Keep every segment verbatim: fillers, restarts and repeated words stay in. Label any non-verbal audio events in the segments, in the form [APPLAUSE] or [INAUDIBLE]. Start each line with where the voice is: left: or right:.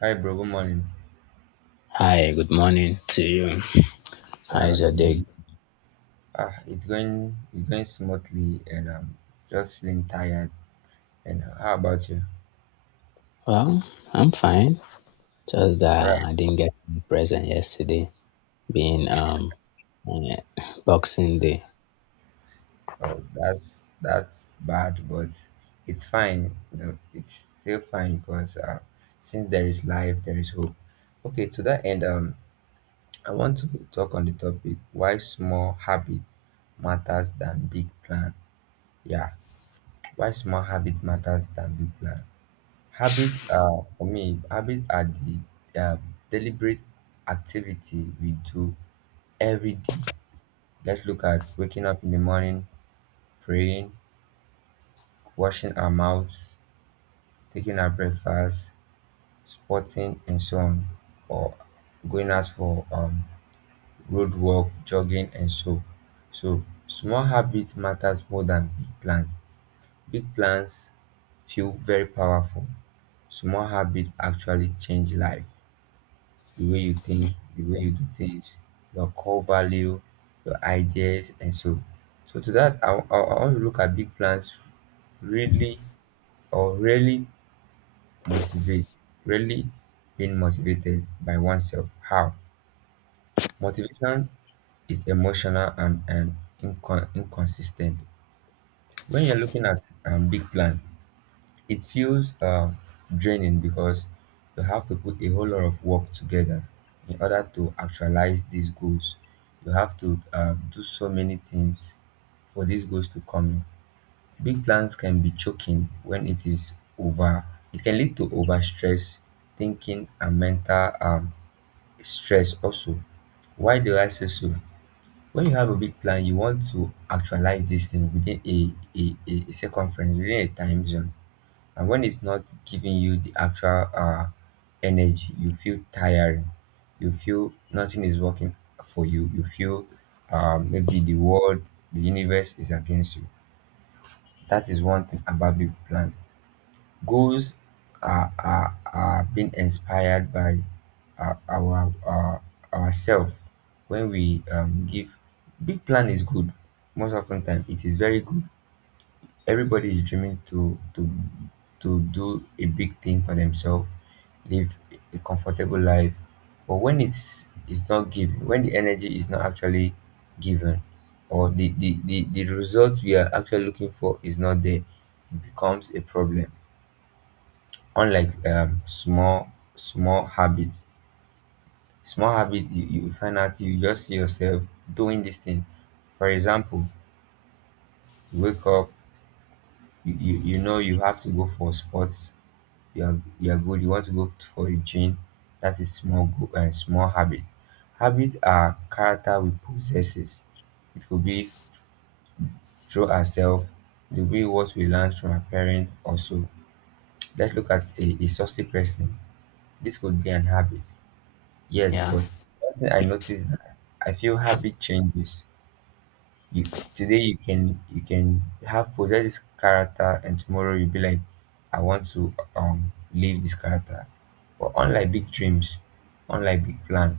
right: Hi, bro. Good morning.
left: Hi, good morning to you.
right: Yeah,
left: How's your
right: good
left: day?
right: morning. Ah, it's going, it's going smoothly, and I'm just feeling tired. And how about you?
left: Well, I'm fine. Just
right: All
left: that
right: right.
left: I didn't get any present yesterday, being um eh, Boxing Day.
right: Oh, that's that's bad, but it's fine. You know, it's still fine because uh, since there is life, there is hope. Okay. To that end, um, I want to talk on the topic why small habit matters than big plan. Yeah, why small habit matters than big plan. Habits are, for me, habits are the uh, deliberate activity we do every day. Let's look at waking up in the morning, praying, washing our mouths, taking our breakfast, sporting, and so on, or going out for um, road walk, jogging, and so. So small habits matters more than big plans. Big plans feel very powerful. Small habits actually change life, the way you think, the way you do things, your core value, your ideas, and so. So to that, I, I, I want to look at big plans really or really motivate, really being motivated by oneself. How? Motivation is emotional and, and incon- inconsistent. When you're looking at um, big plan, it feels um, draining because you have to put a whole lot of work together in order to actualize these goals. You have to um, do so many things for these goals to come in. Big plans can be choking when it is over. It can lead to overstress, thinking, and mental um, stress also. Why do I say so? When you have a big plan, you want to actualize this thing within a, a, a a circumference, within a time zone. And when it's not giving you the actual uh, energy, you feel tiring, you feel nothing is working for you, you feel uh, maybe the world, the universe is against you. That is one thing about big plan. Goals are, are, are being inspired by uh, our uh, ourselves. When we um, give, big plan is good. Most often time it is very good. Everybody is dreaming to to to do a big thing for themselves, live a comfortable life. But when it's is not given, when the energy is not actually given, or the the, the the result we are actually looking for is not there, it becomes a problem. Unlike um small small habits, small habits, you, you find out, you just see yourself doing this thing. For example, you wake up, you, you you know you have to go for sports. You are, you are good. You want to go for a change. That is small goal and small habit. Habit are character we possesses. It could be through ourselves, the way what we learn from our parents also. Let's look at a, a saucy person. This could be an habit. Yes,
left: Yeah,
right: but one thing I noticed that, I feel habit changes. You today you can, you can have possess this character, and tomorrow you'll be like, I want to um leave this character. But unlike big dreams, unlike big plan,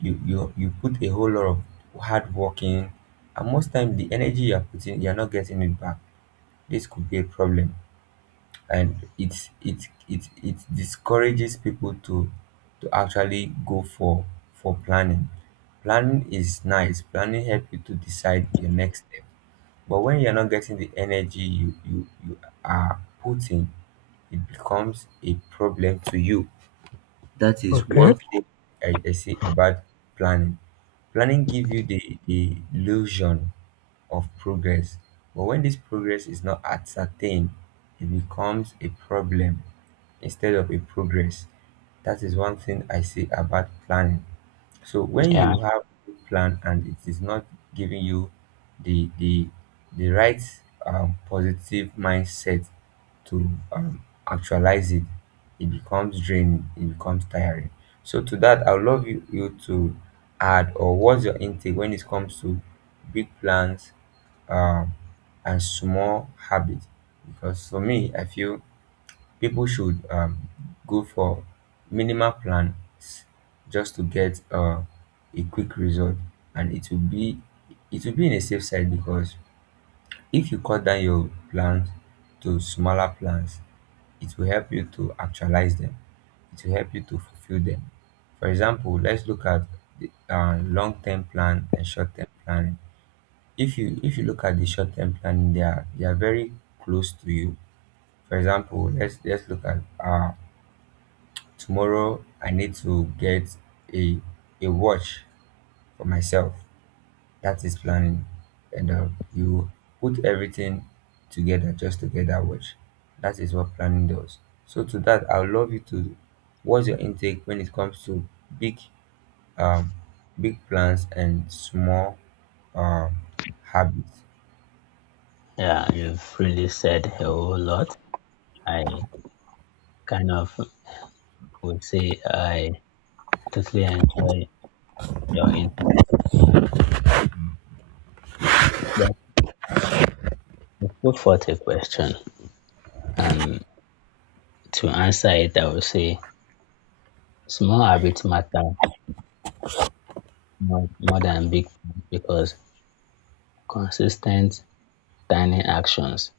right: you you you put a whole lot of hard working, and most time the energy you are putting you're not getting it back. This could be a problem. And it's it it it discourages people to, to actually go for for planning. Planning is nice. Planning help you to decide your next step. But when you're not getting the energy you, you, you are putting, it becomes a problem to you. That is
left: okay,
right: one thing. I, I see about planning. Planning give you the, the illusion of progress. But when this progress is not ascertained, it becomes a problem instead of a progress. That is one thing I see about planning. So when
left: yeah,
right: you have a plan and it is not giving you the the the right um, positive mindset to um, actualize it, it becomes draining, it becomes tiring. So to that, I would love you, you to add, or what's your intake when it comes to big plans um, and small habits? Because for me, I feel people should um, go for minimal plans just to get uh, a quick result, and it will be, it will be in a safe side, because if you cut down your plans to smaller plans, it will help you to actualize them, it will help you to fulfill them. For example, let's look at the uh, long-term plan and short-term planning. If you, if you look at the short-term planning, they are they are very close to you. For example, let's let's look at, uh tomorrow I need to get a a watch for myself. That is planning. And uh, you put everything together just to get that watch. That is what planning does. So to that, I would love you to, what's your intake when it comes to big um big plans and small um habits?
left: yeah. You've really said a whole lot. I kind of would say I totally enjoy your input. But put forth a question, and to answer it, I would say small habits matter more, more than big ones because consistent tiny actions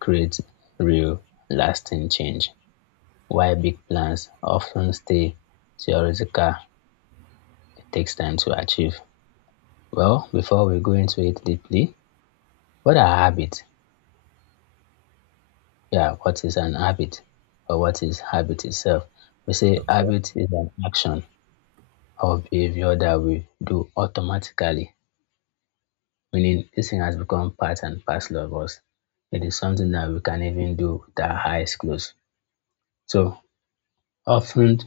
left: create real, lasting change, while big plans often stay theoretical, it takes time to achieve. Well, before we go into it deeply, what are habits? Yeah, what is an habit or what is habit itself? We say
right: Okay.
left: habit is an action or behavior that we do automatically, meaning this thing has become part and parcel of us. It is something that we can even do with our eyes closed. So often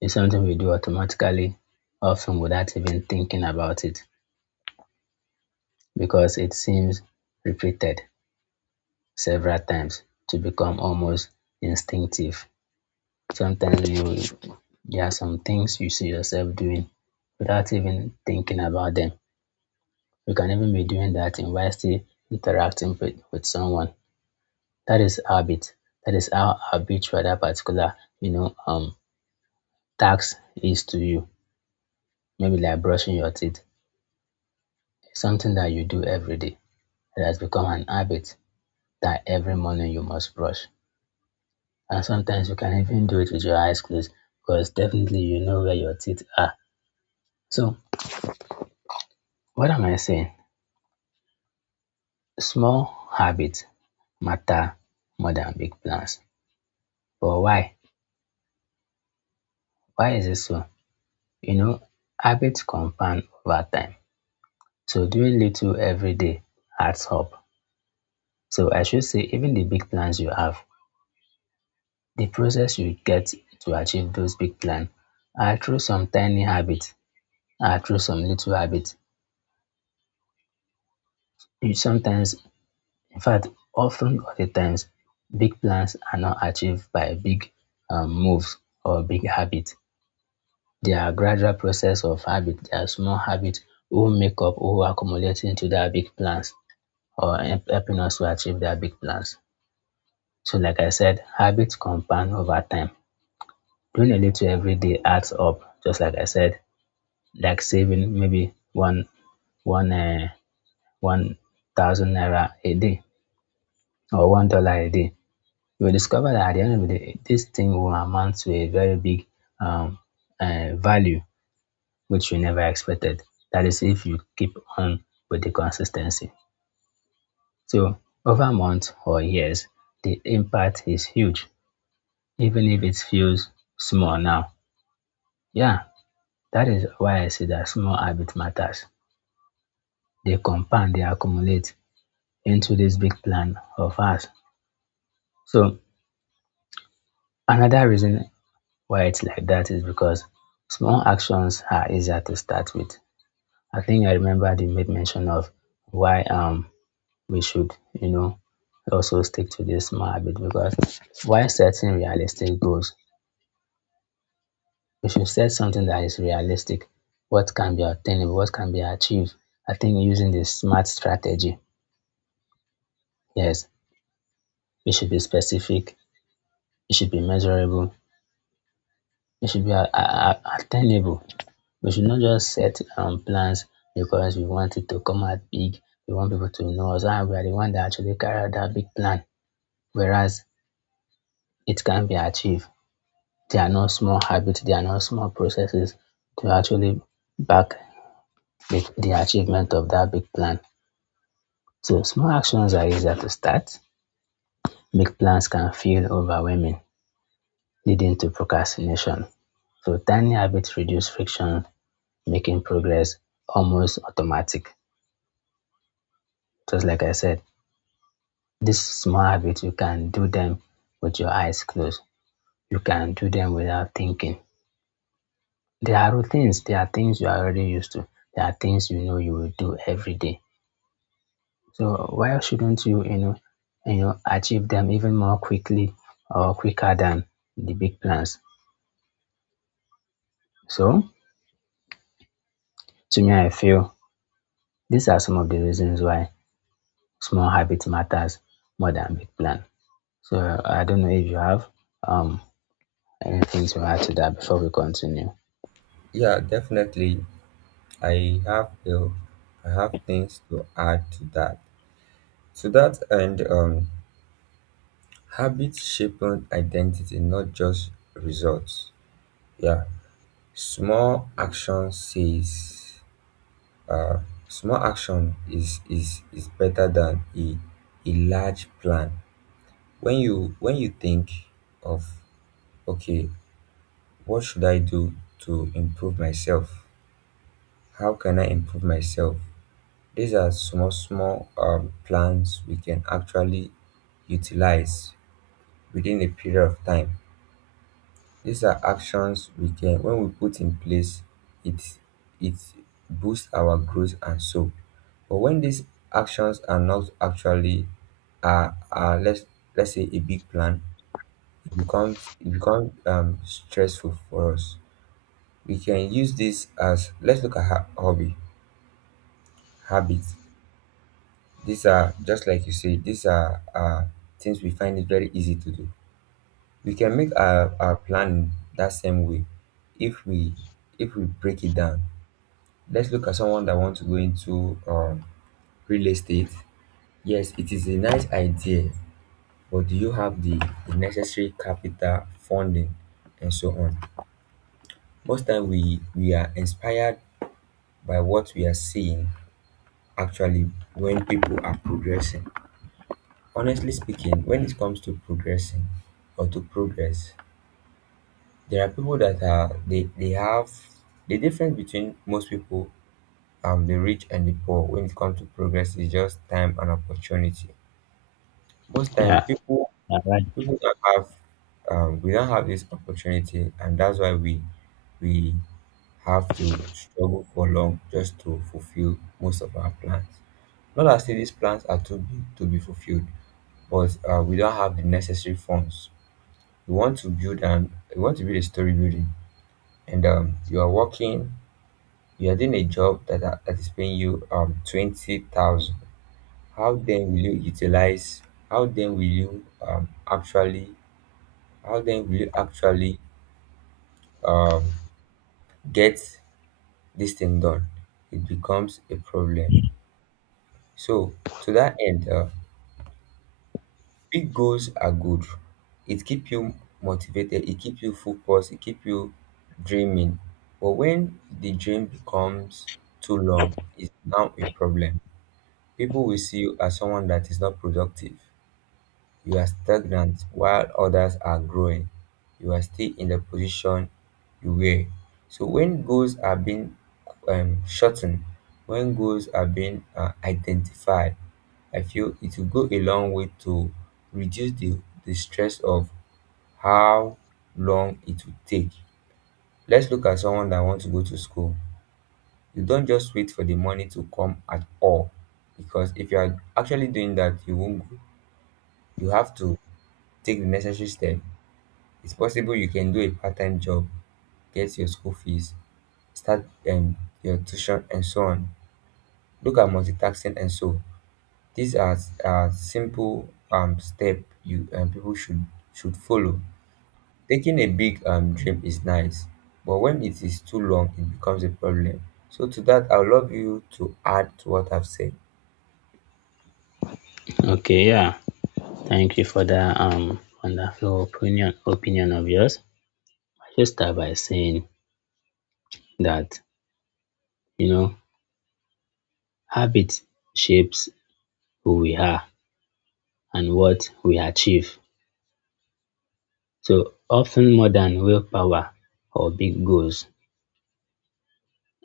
left: it's something we do automatically, often without even thinking about it, because it seems repeated several times to become almost instinctive. Sometimes you there are some things you see yourself doing without even thinking about them. You can even be doing that and while still interacting with, with someone. That is habit. That is how habitual that particular, you know, um task is to you. Maybe like brushing your teeth. It's something that you do every day. It has become an habit that every morning you must brush. And sometimes you can even do it with your eyes closed because definitely you know where your teeth are. So, what am I saying? Small habits matter more than big plans. But why? Why is it so? You know, habits compound over time. So, doing little every day adds up. So, I should say, even the big plans you have, the process you get to achieve those big plans are through some tiny habits are through some little habits. You sometimes, in fact, often all the times, big plans are not achieved by big um, moves or big habits. They are gradual process of habit. They are small habits who make up, who accumulate into their big plans or help- helping us to achieve their big plans. So, like I said, habits compound over time. Doing a little every day adds up. Just like I said, like saving maybe one one uh, one thousand naira a day or one dollar a day, you will discover that at the end of the day, this thing will amount to a very big um, uh, value which you never expected. That is, if you keep on with the consistency. So, over months or years, the impact is huge, even if it feels small now. Yeah, that is why I say that small habit matters. They compound, they accumulate into this big plan of ours. So, another reason why it's like that is because small actions are easier to start with. I think I remember they made mention of why um we should, you know, also stick to this small habit because while setting realistic goals, we should set something that is realistic. What can be attainable, what can be achieved. I think using the smart strategy, yes, it should be specific, it should be measurable, it should be a- a- a- attainable. We should not just set um, plans because we want it to come out big. We want people to know us. And we are the one that actually carry out that big plan. Whereas it can be achieved. There are no small habits. There are no small processes to actually back the, the achievement of that big plan. So small actions are easier to start. Big plans can feel overwhelming, leading to procrastination. So tiny habits reduce friction, making progress almost automatic. Just like I said. These small habits you can do them with your eyes closed. You can do them without thinking. There are routines. There are things you are already used to. There are things you know you will do every day. So why shouldn't you, you know, you know, achieve them even more quickly or quicker than the big plans? So to me, I feel these are some of the reasons why small habit matters more than big plan. So I don't know if you have um anything to add to that before we continue.
right: Yeah, definitely. I have a, I have things to add to that. To that end, um, habits shape own identity, not just results. Yeah, small action says, uh, small action is is is better than a a large plan. When you, when you think of, okay, what should I do to improve myself? How can I improve myself? These are small, small um, plans we can actually utilize within a period of time. These are actions we can, when we put in place, it it boosts our growth, and so. But when these actions are not actually, are are let's, let's say a big plan, it becomes, it becomes um stressful for us. We can use this as, let's look at ha- hobby habits. These are, just like you say, these are uh things we find it very easy to do. We can make our, our plan that same way if we, if we break it down. Let's look at someone that wants to go into um, real estate. Yes, it is a nice idea, but do you have the, the necessary capital, funding, and so on? Most time we we are inspired by what we are seeing, actually when people are progressing. Honestly speaking, when it comes to progressing or to progress, there are people that are, they, they have, the difference between most people, um the rich and the poor, when it comes to progress is just time and opportunity. Most time
left: Yeah,
right: people,
left: yeah, right.
right: people don't have, um, we don't have this opportunity, and that's why we we have to struggle for long just to fulfill most of our plans. Not as if these plans are too big to be fulfilled, but uh, we don't have the necessary funds. We want to build and we want to build a story building, and um, you are working, you are doing a job that are- that is paying you um twenty thousand. How then will you utilize? How then will you um actually how then will you actually um, get this thing done? It becomes a problem. So to that end, uh, big goals are good. It keep you motivated. It keep you focused. It keep you dreaming. But when the dream becomes too long, it's now a problem. People will see you as someone that is not productive. You are stagnant while others are growing. You are still in the position you were. So when goals are being um, shortened, when goals are being uh, identified, I feel it will go a long way to reduce the, the stress of how long it will take. Let's look at someone that wants to go to school. You don't just wait for the money to come at all, because if you are actually doing that, you won't go. You have to take the necessary step. It's possible you can do a part-time job, get your school fees, start um your tuition, and so on. Look at multitasking, and so. These are, are simple um step you, um people should should follow. Taking a big um dream is nice, but when it is too long it becomes a problem. So to that, I would love you to add to what I've said.
left: Okay, yeah. Thank you for that um wonderful opinion opinion of yours. I just start by saying that you know habit shapes who we are and what we achieve. So often more than willpower or big goals,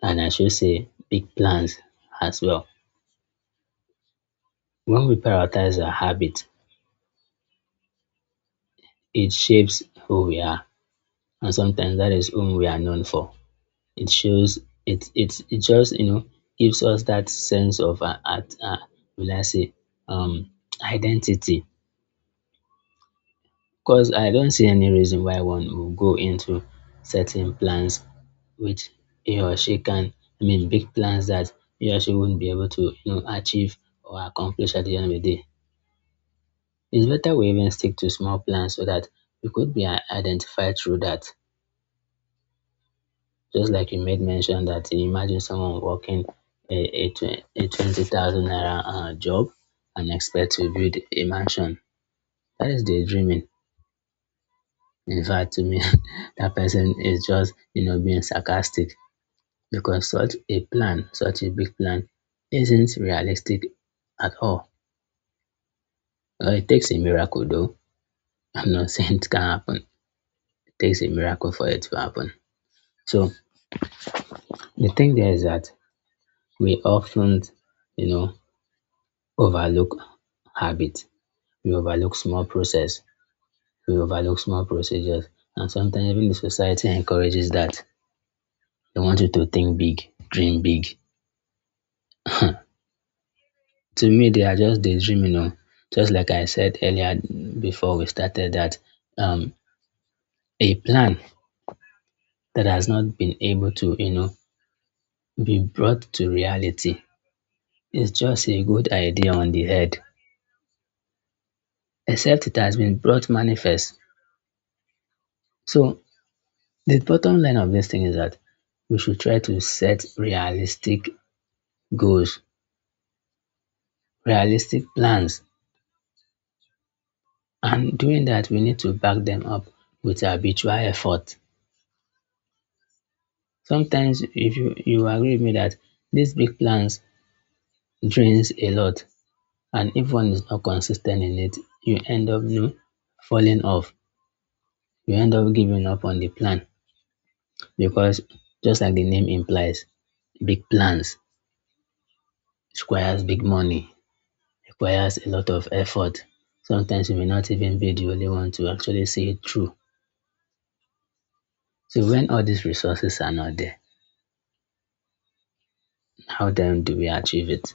left: and I should say big plans as well. When we prioritize our habit, it shapes who we are, and sometimes that is whom we are known for. It shows, it it it just you know gives us that sense of uh, at uh, will I say um identity, because I don't see any reason why one would go into certain plans which he or she can, I mean big plans that he or she wouldn't be able to you know achieve or accomplish at the end of the day. It's better we even stick to small plans so that we could be i- identified through that. Just like you made mention that you imagine someone working a, a, twen- a twenty thousand naira uh, job and expect to build a mansion. That is daydreaming. In fact, to me, [LAUGHS] that person is just, you know, being sarcastic because such a plan, such a big plan, isn't realistic at all. Well, it takes a miracle, though. I'm not [LAUGHS] saying it can happen. It takes a miracle for it to happen. So the thing there is that we often, you know, overlook habit. We overlook small process, we overlook small procedures, and sometimes even the society encourages that. They want you to think big, dream big. [LAUGHS] To me, they are just daydreaming. You know. Just like I said earlier before we started that um, a plan that has not been able to, you know, be brought to reality is just a good idea on the head, except it has been brought manifest. So the bottom line of this thing is that we should try to set realistic goals, realistic plans, and doing that we need to back them up with habitual effort. Sometimes if you, you agree with me that these big plans drains a lot, and if one is not consistent in it, you end up you know, falling off. You end up giving up on the plan because just like the name implies, big plans requires big money, requires a lot of effort. Sometimes you may not even be the only one to actually see it through. So when all these resources are not there, how then do we achieve it?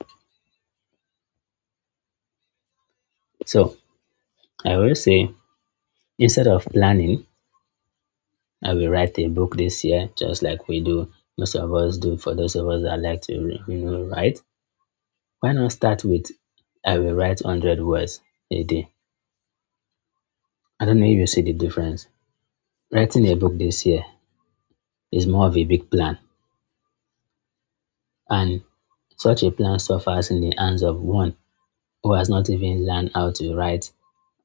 left: So I will say instead of planning, I will write a book this year, just like we do, most of us do for those of us that like to you know write. Why not start with I will write one hundred words a day? I don't know if you see the difference. Writing a book this year is more of a big plan, and such a plan suffers in the hands of one who has not even learned how to write,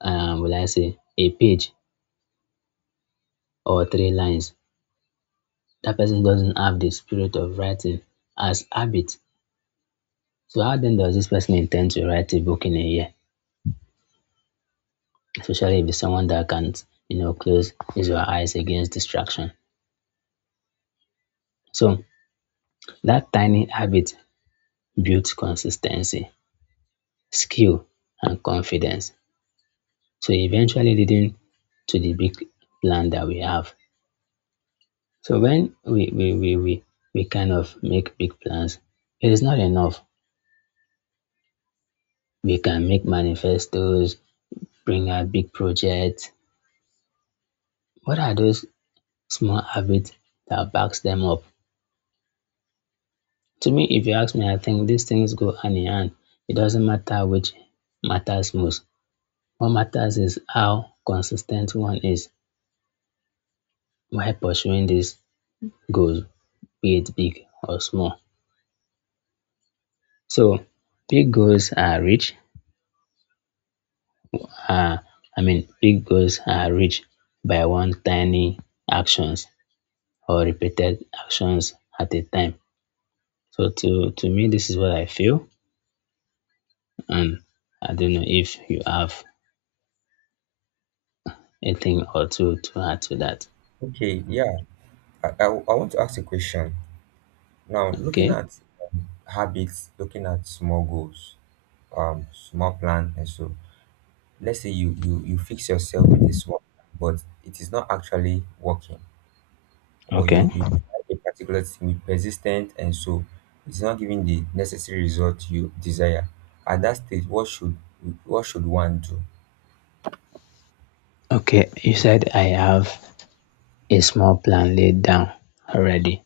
left: um, will I say, a page or three lines, that person doesn't have the spirit of writing as habit. So how then does this person intend to write a book in a year? Especially if it's someone that can't, you know, close his or her eyes against distraction. So that tiny habit builds consistency, skill, and confidence. So eventually leading to the big plan that we have. So when we we, we, we we kind of make big plans, it is not enough. We can make manifestos, bring out big projects, what are those small habits that backs them up? To me, if you ask me, I think these things go hand in hand. It doesn't matter which matters most. What matters is how consistent one is while pursuing these goals, be it big or small. So big goals are reached, uh, I mean, big goals are reached by one tiny actions or repeated actions at a time. So to, to me, this is what I feel. And I don't know if you have a thing or two to add to that.
right: Okay, yeah. I, I, I want to ask a question. Now, looking
left: Okay.
right: at um, habits, looking at small goals, um small plan, and so, let's say you you you fix yourself with a small plan but it is not actually working, or
left: Okay.
right: you you try a particular thing with persistence, and so it's not giving the necessary result you desire. At that stage, what should what should one do?
left: Okay. You said I have a small plan laid down already.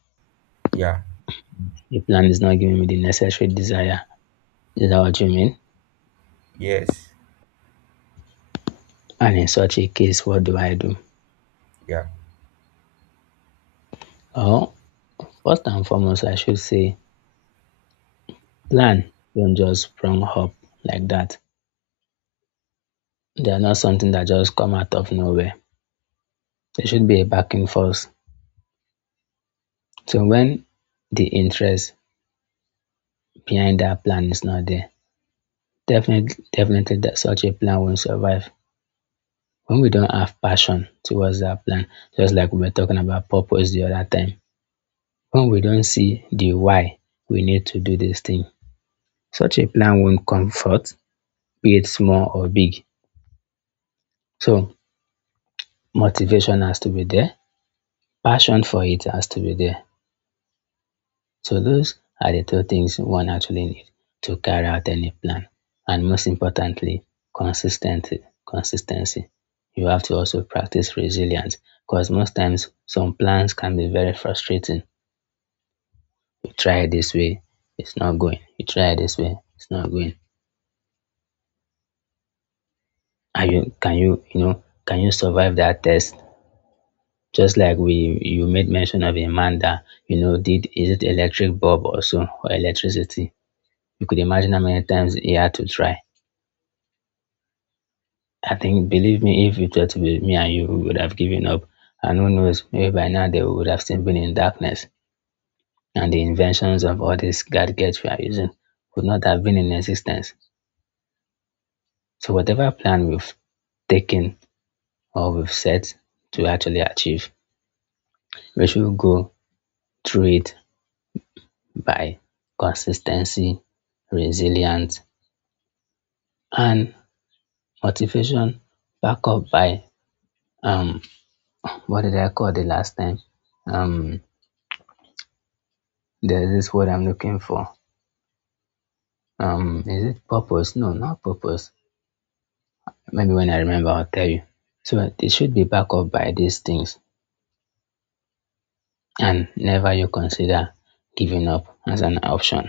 right: Yeah.
left: The plan is not giving me the necessary desire. Is that what you mean?
right: Yes.
left: And in such a case, what do I do?
right: Yeah.
left: Oh, first and foremost, I should say plan. Don't just sprung up like that. They are not something that just come out of nowhere. There should be a back and forth. So when the interest behind that plan is not there, definitely, definitely that such a plan won't survive. When we don't have passion towards that plan, just like we were talking about purpose the other time, when we don't see the why we need to do this thing, such a plan won't come forth, be it small or big. So motivation has to be there, passion for it has to be there. So those are the two things one actually needs to carry out any plan. And most importantly, consistency. Consistency. You have to also practice resilience because most times some plans can be very frustrating. You try it this way, it's not going. You try it this way, it's not going. Are you, can you you know can you survive that test? Just like we you made mention of a man that you know did, is it electric bulb also or electricity? You could imagine how many times he had to try. I think, believe me, if it were to be me and you, we would have given up. And who knows, maybe by now they would have still been in darkness, and the inventions of all these gadgets we are using would not have been in existence. So, whatever plan we've taken or we've set to actually achieve, we should go through it by consistency, resilience, and motivation, back up by um, what did I call the last time? Um, there's this word I'm looking for. Um, is it purpose? No, not purpose. Maybe when I remember, I'll tell you. So it should be backed up by these things, and never you consider giving up as an option.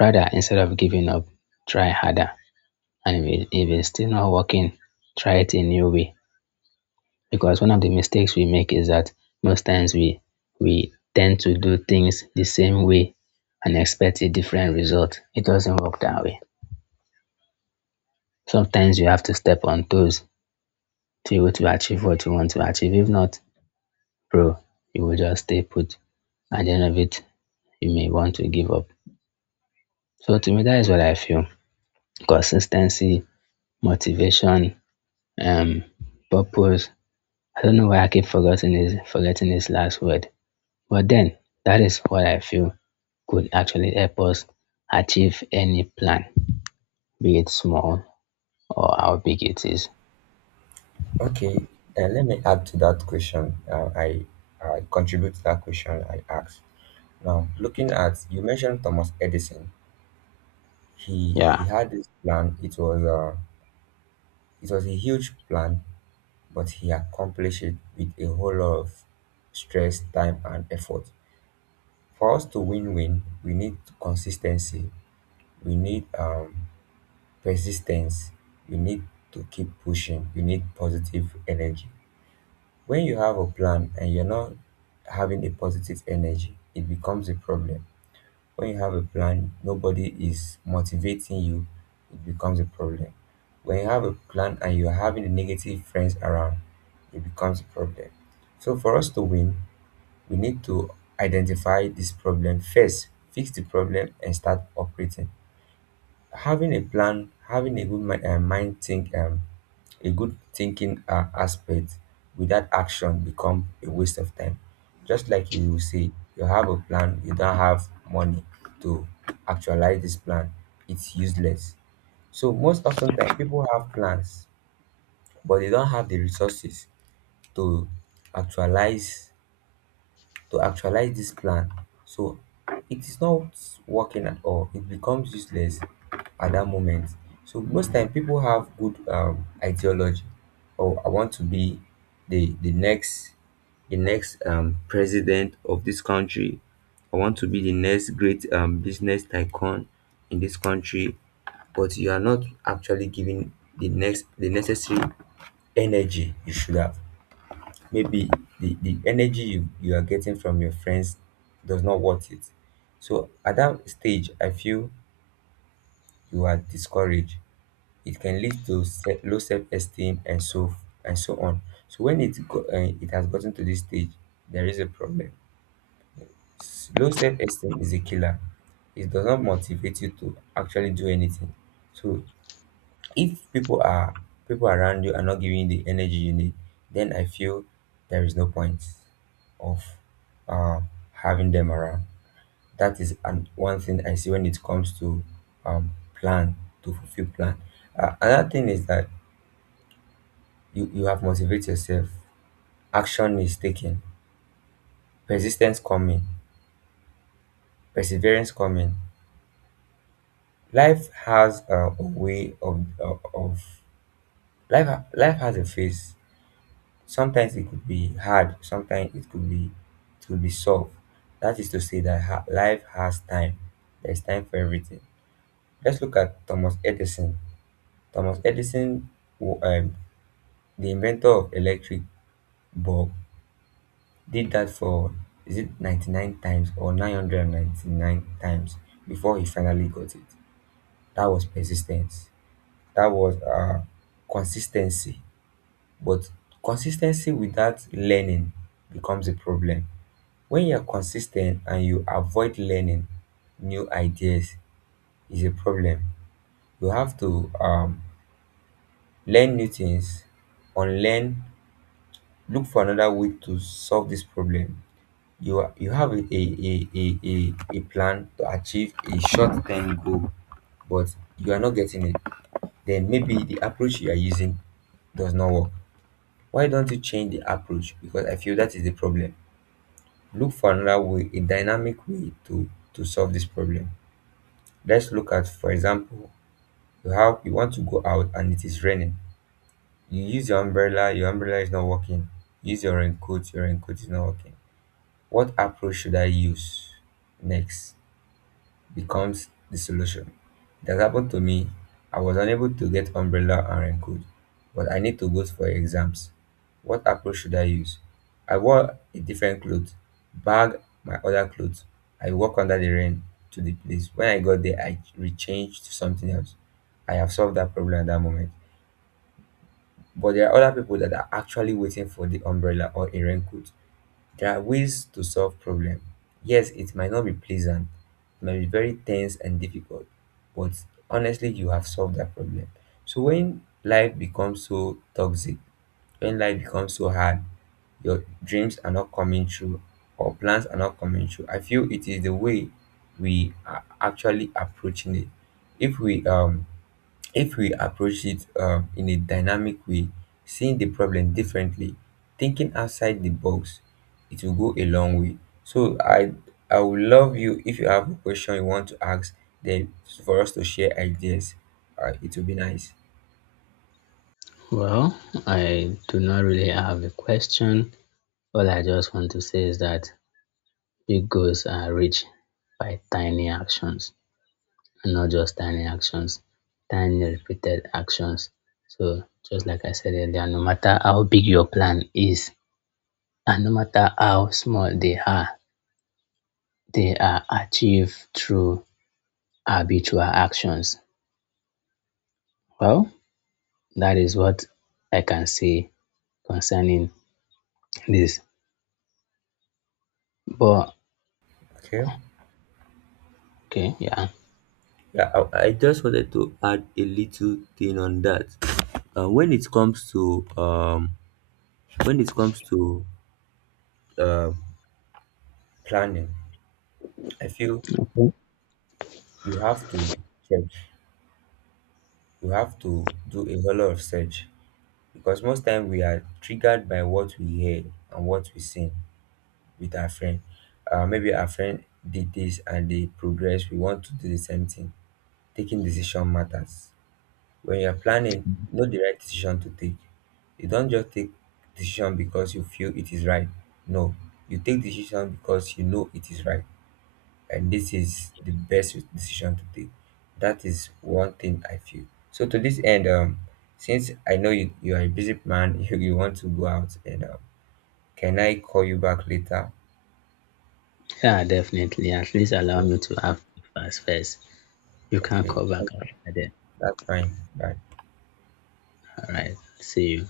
left: Rather, instead of giving up, try harder. And if, it, if it's still not working, try it a new way. Because one of the mistakes we make is that most times we we tend to do things the same way and expect a different result. It doesn't work that way. Sometimes you have to step on toes to able to achieve what you want to achieve. If not, bro, you will just stay put. At the end of it, you may want to give up. So to me, that is what I feel. Consistency, motivation, um, purpose. I don't know why I keep forgetting his forgetting his last word. But then that is what I feel could actually help us achieve any plan, be it small or how big it is.
right: Okay. Uh, let me add to that question. Uh, i i contribute to that question I asked. Now, looking at, you mentioned Thomas Edison, he he
left: Yeah.
right: had this plan. It was uh it was a huge plan, but he accomplished it with a whole lot of stress, time, and effort. For us to win win, we need consistency, we need um, persistence, we need to keep pushing, we need positive energy. When you have a plan and you're not having a positive energy, it becomes a problem. When you have a plan, nobody is motivating you, it becomes a problem. When you have a plan and you're having the negative friends around, it becomes a problem. So, for us to win, we need to identify this problem first, fix the problem, and start operating having a plan, having a good mind, uh, mind think um, a good thinking uh, aspect without action become a waste of time. Just like you will say, you have a plan, you don't have money to actualize this plan, it's useless. So most often time people have plans but they don't have the resources to actualize to actualize this plan. So it is not working at all. It becomes useless at that moment. So most time people have good um, ideology. Oh, I want to be the the next the next um, president of this country. I want to be the next great um, business tycoon in this country, but you are not actually giving the next the necessary energy you should have. Maybe the, the energy you, you are getting from your friends does not worth it. So at that stage, I feel you are discouraged. It can lead to se- low self-esteem and so and so on. So when it go, uh, it has gotten to this stage, there is a problem. S- Low self-esteem is a killer. It does not motivate you to actually do anything. So if people are people around you are not giving you the energy you need, then I feel there is no point of uh, having them around. That is an, one thing I see when it comes to um, plan, to fulfill plan. Uh, another thing is that you, you have motivate yourself, action is taken, persistence coming, perseverance coming. Life has uh, a way of, of of- life ha- life has a face. Sometimes it could be hard, sometimes it could be it could be soft. That is to say that ha- life has time, there's time for everything. Let's look at Thomas Edison. Thomas Edison wa- um, the inventor of electric bulb did that for, is it ninety-nine times or nine hundred ninety-nine times before he finally got it? That was persistence, that was uh consistency. But consistency without learning becomes a problem. When you are consis ten t and you avoid learning new ideas is a problem. You have to um learn new things, unlearn, look for another way to solve this problem. You ha- you have a a a a a a plan to achieve a short term goal but you are not getting it. Then maybe the approach you are using does not work. Why don't you change the approach, because I feel that is the problem. Look for another way, a dynamic way to to solve this problem. Let's look at, for example, you have you want to go out and it is raining. You use your umbrella, your umbrella is not working. Use your raincoat, your raincoat is not working. What approach should I use next becomes the solution. It has happened to me. I was unable to get umbrella and raincoat, but I need to go for exams. What approach should I use? I wore a different clothes, bag my other clothes. I walked under the rain to the place. When I got there, I rechanged to something else. I have solved that problem at that moment. But there are other people that are actually waiting for the umbrella or a raincoat. There are ways to solve problem. Yes, it might not be pleasant, it might be very tense and difficult, but honestly, you have solved that problem. So when life becomes so toxic, when life becomes so hard, your dreams are not coming true or plans are not coming true. I feel it is the way we are actually approaching it. If we um if we approach it um, in a dynamic way, seeing the problem differently, thinking outside the box, it will go a long way. So I I would love you if you have a question you want to ask, then for us to share ideas. Uh, it will be nice.
left: Well, I do not really have a question. All I just want to say is that big goals are reached by tiny actions, and not just tiny actions, tiny repeated actions. So, just like I said earlier, no matter how big your plan is and no matter how small they are, they are achieved through habitual actions. Well, that is what I can say concerning this. But,
right: Okay.
left: okay, yeah.
right: Yeah, I, I just wanted to add a little thing on that. Uh, when it comes to um, when it comes to uh, planning, I feel you have to check. We have to do a whole lot of search because most time we are triggered by what we hear and what we see with our friend. Uh, maybe our friend did this and they progress. We want to do the same thing. Taking decision matters. When you are planning, know the right decision to take. You don't just take decision because you feel it is right. No, you take decision because you know it is right and this is the best decision to take. That is one thing I feel. So to this end, um, since I know you, you are a busy man, [LAUGHS] you, you want to go out, and um, can I call you back later?
left: Yeah, definitely. At least allow
right: Yeah.
left: me to have breakfast first. You can
right: Okay,
left: call back after then.
right: that's fine. Bye.
left: All right. See you.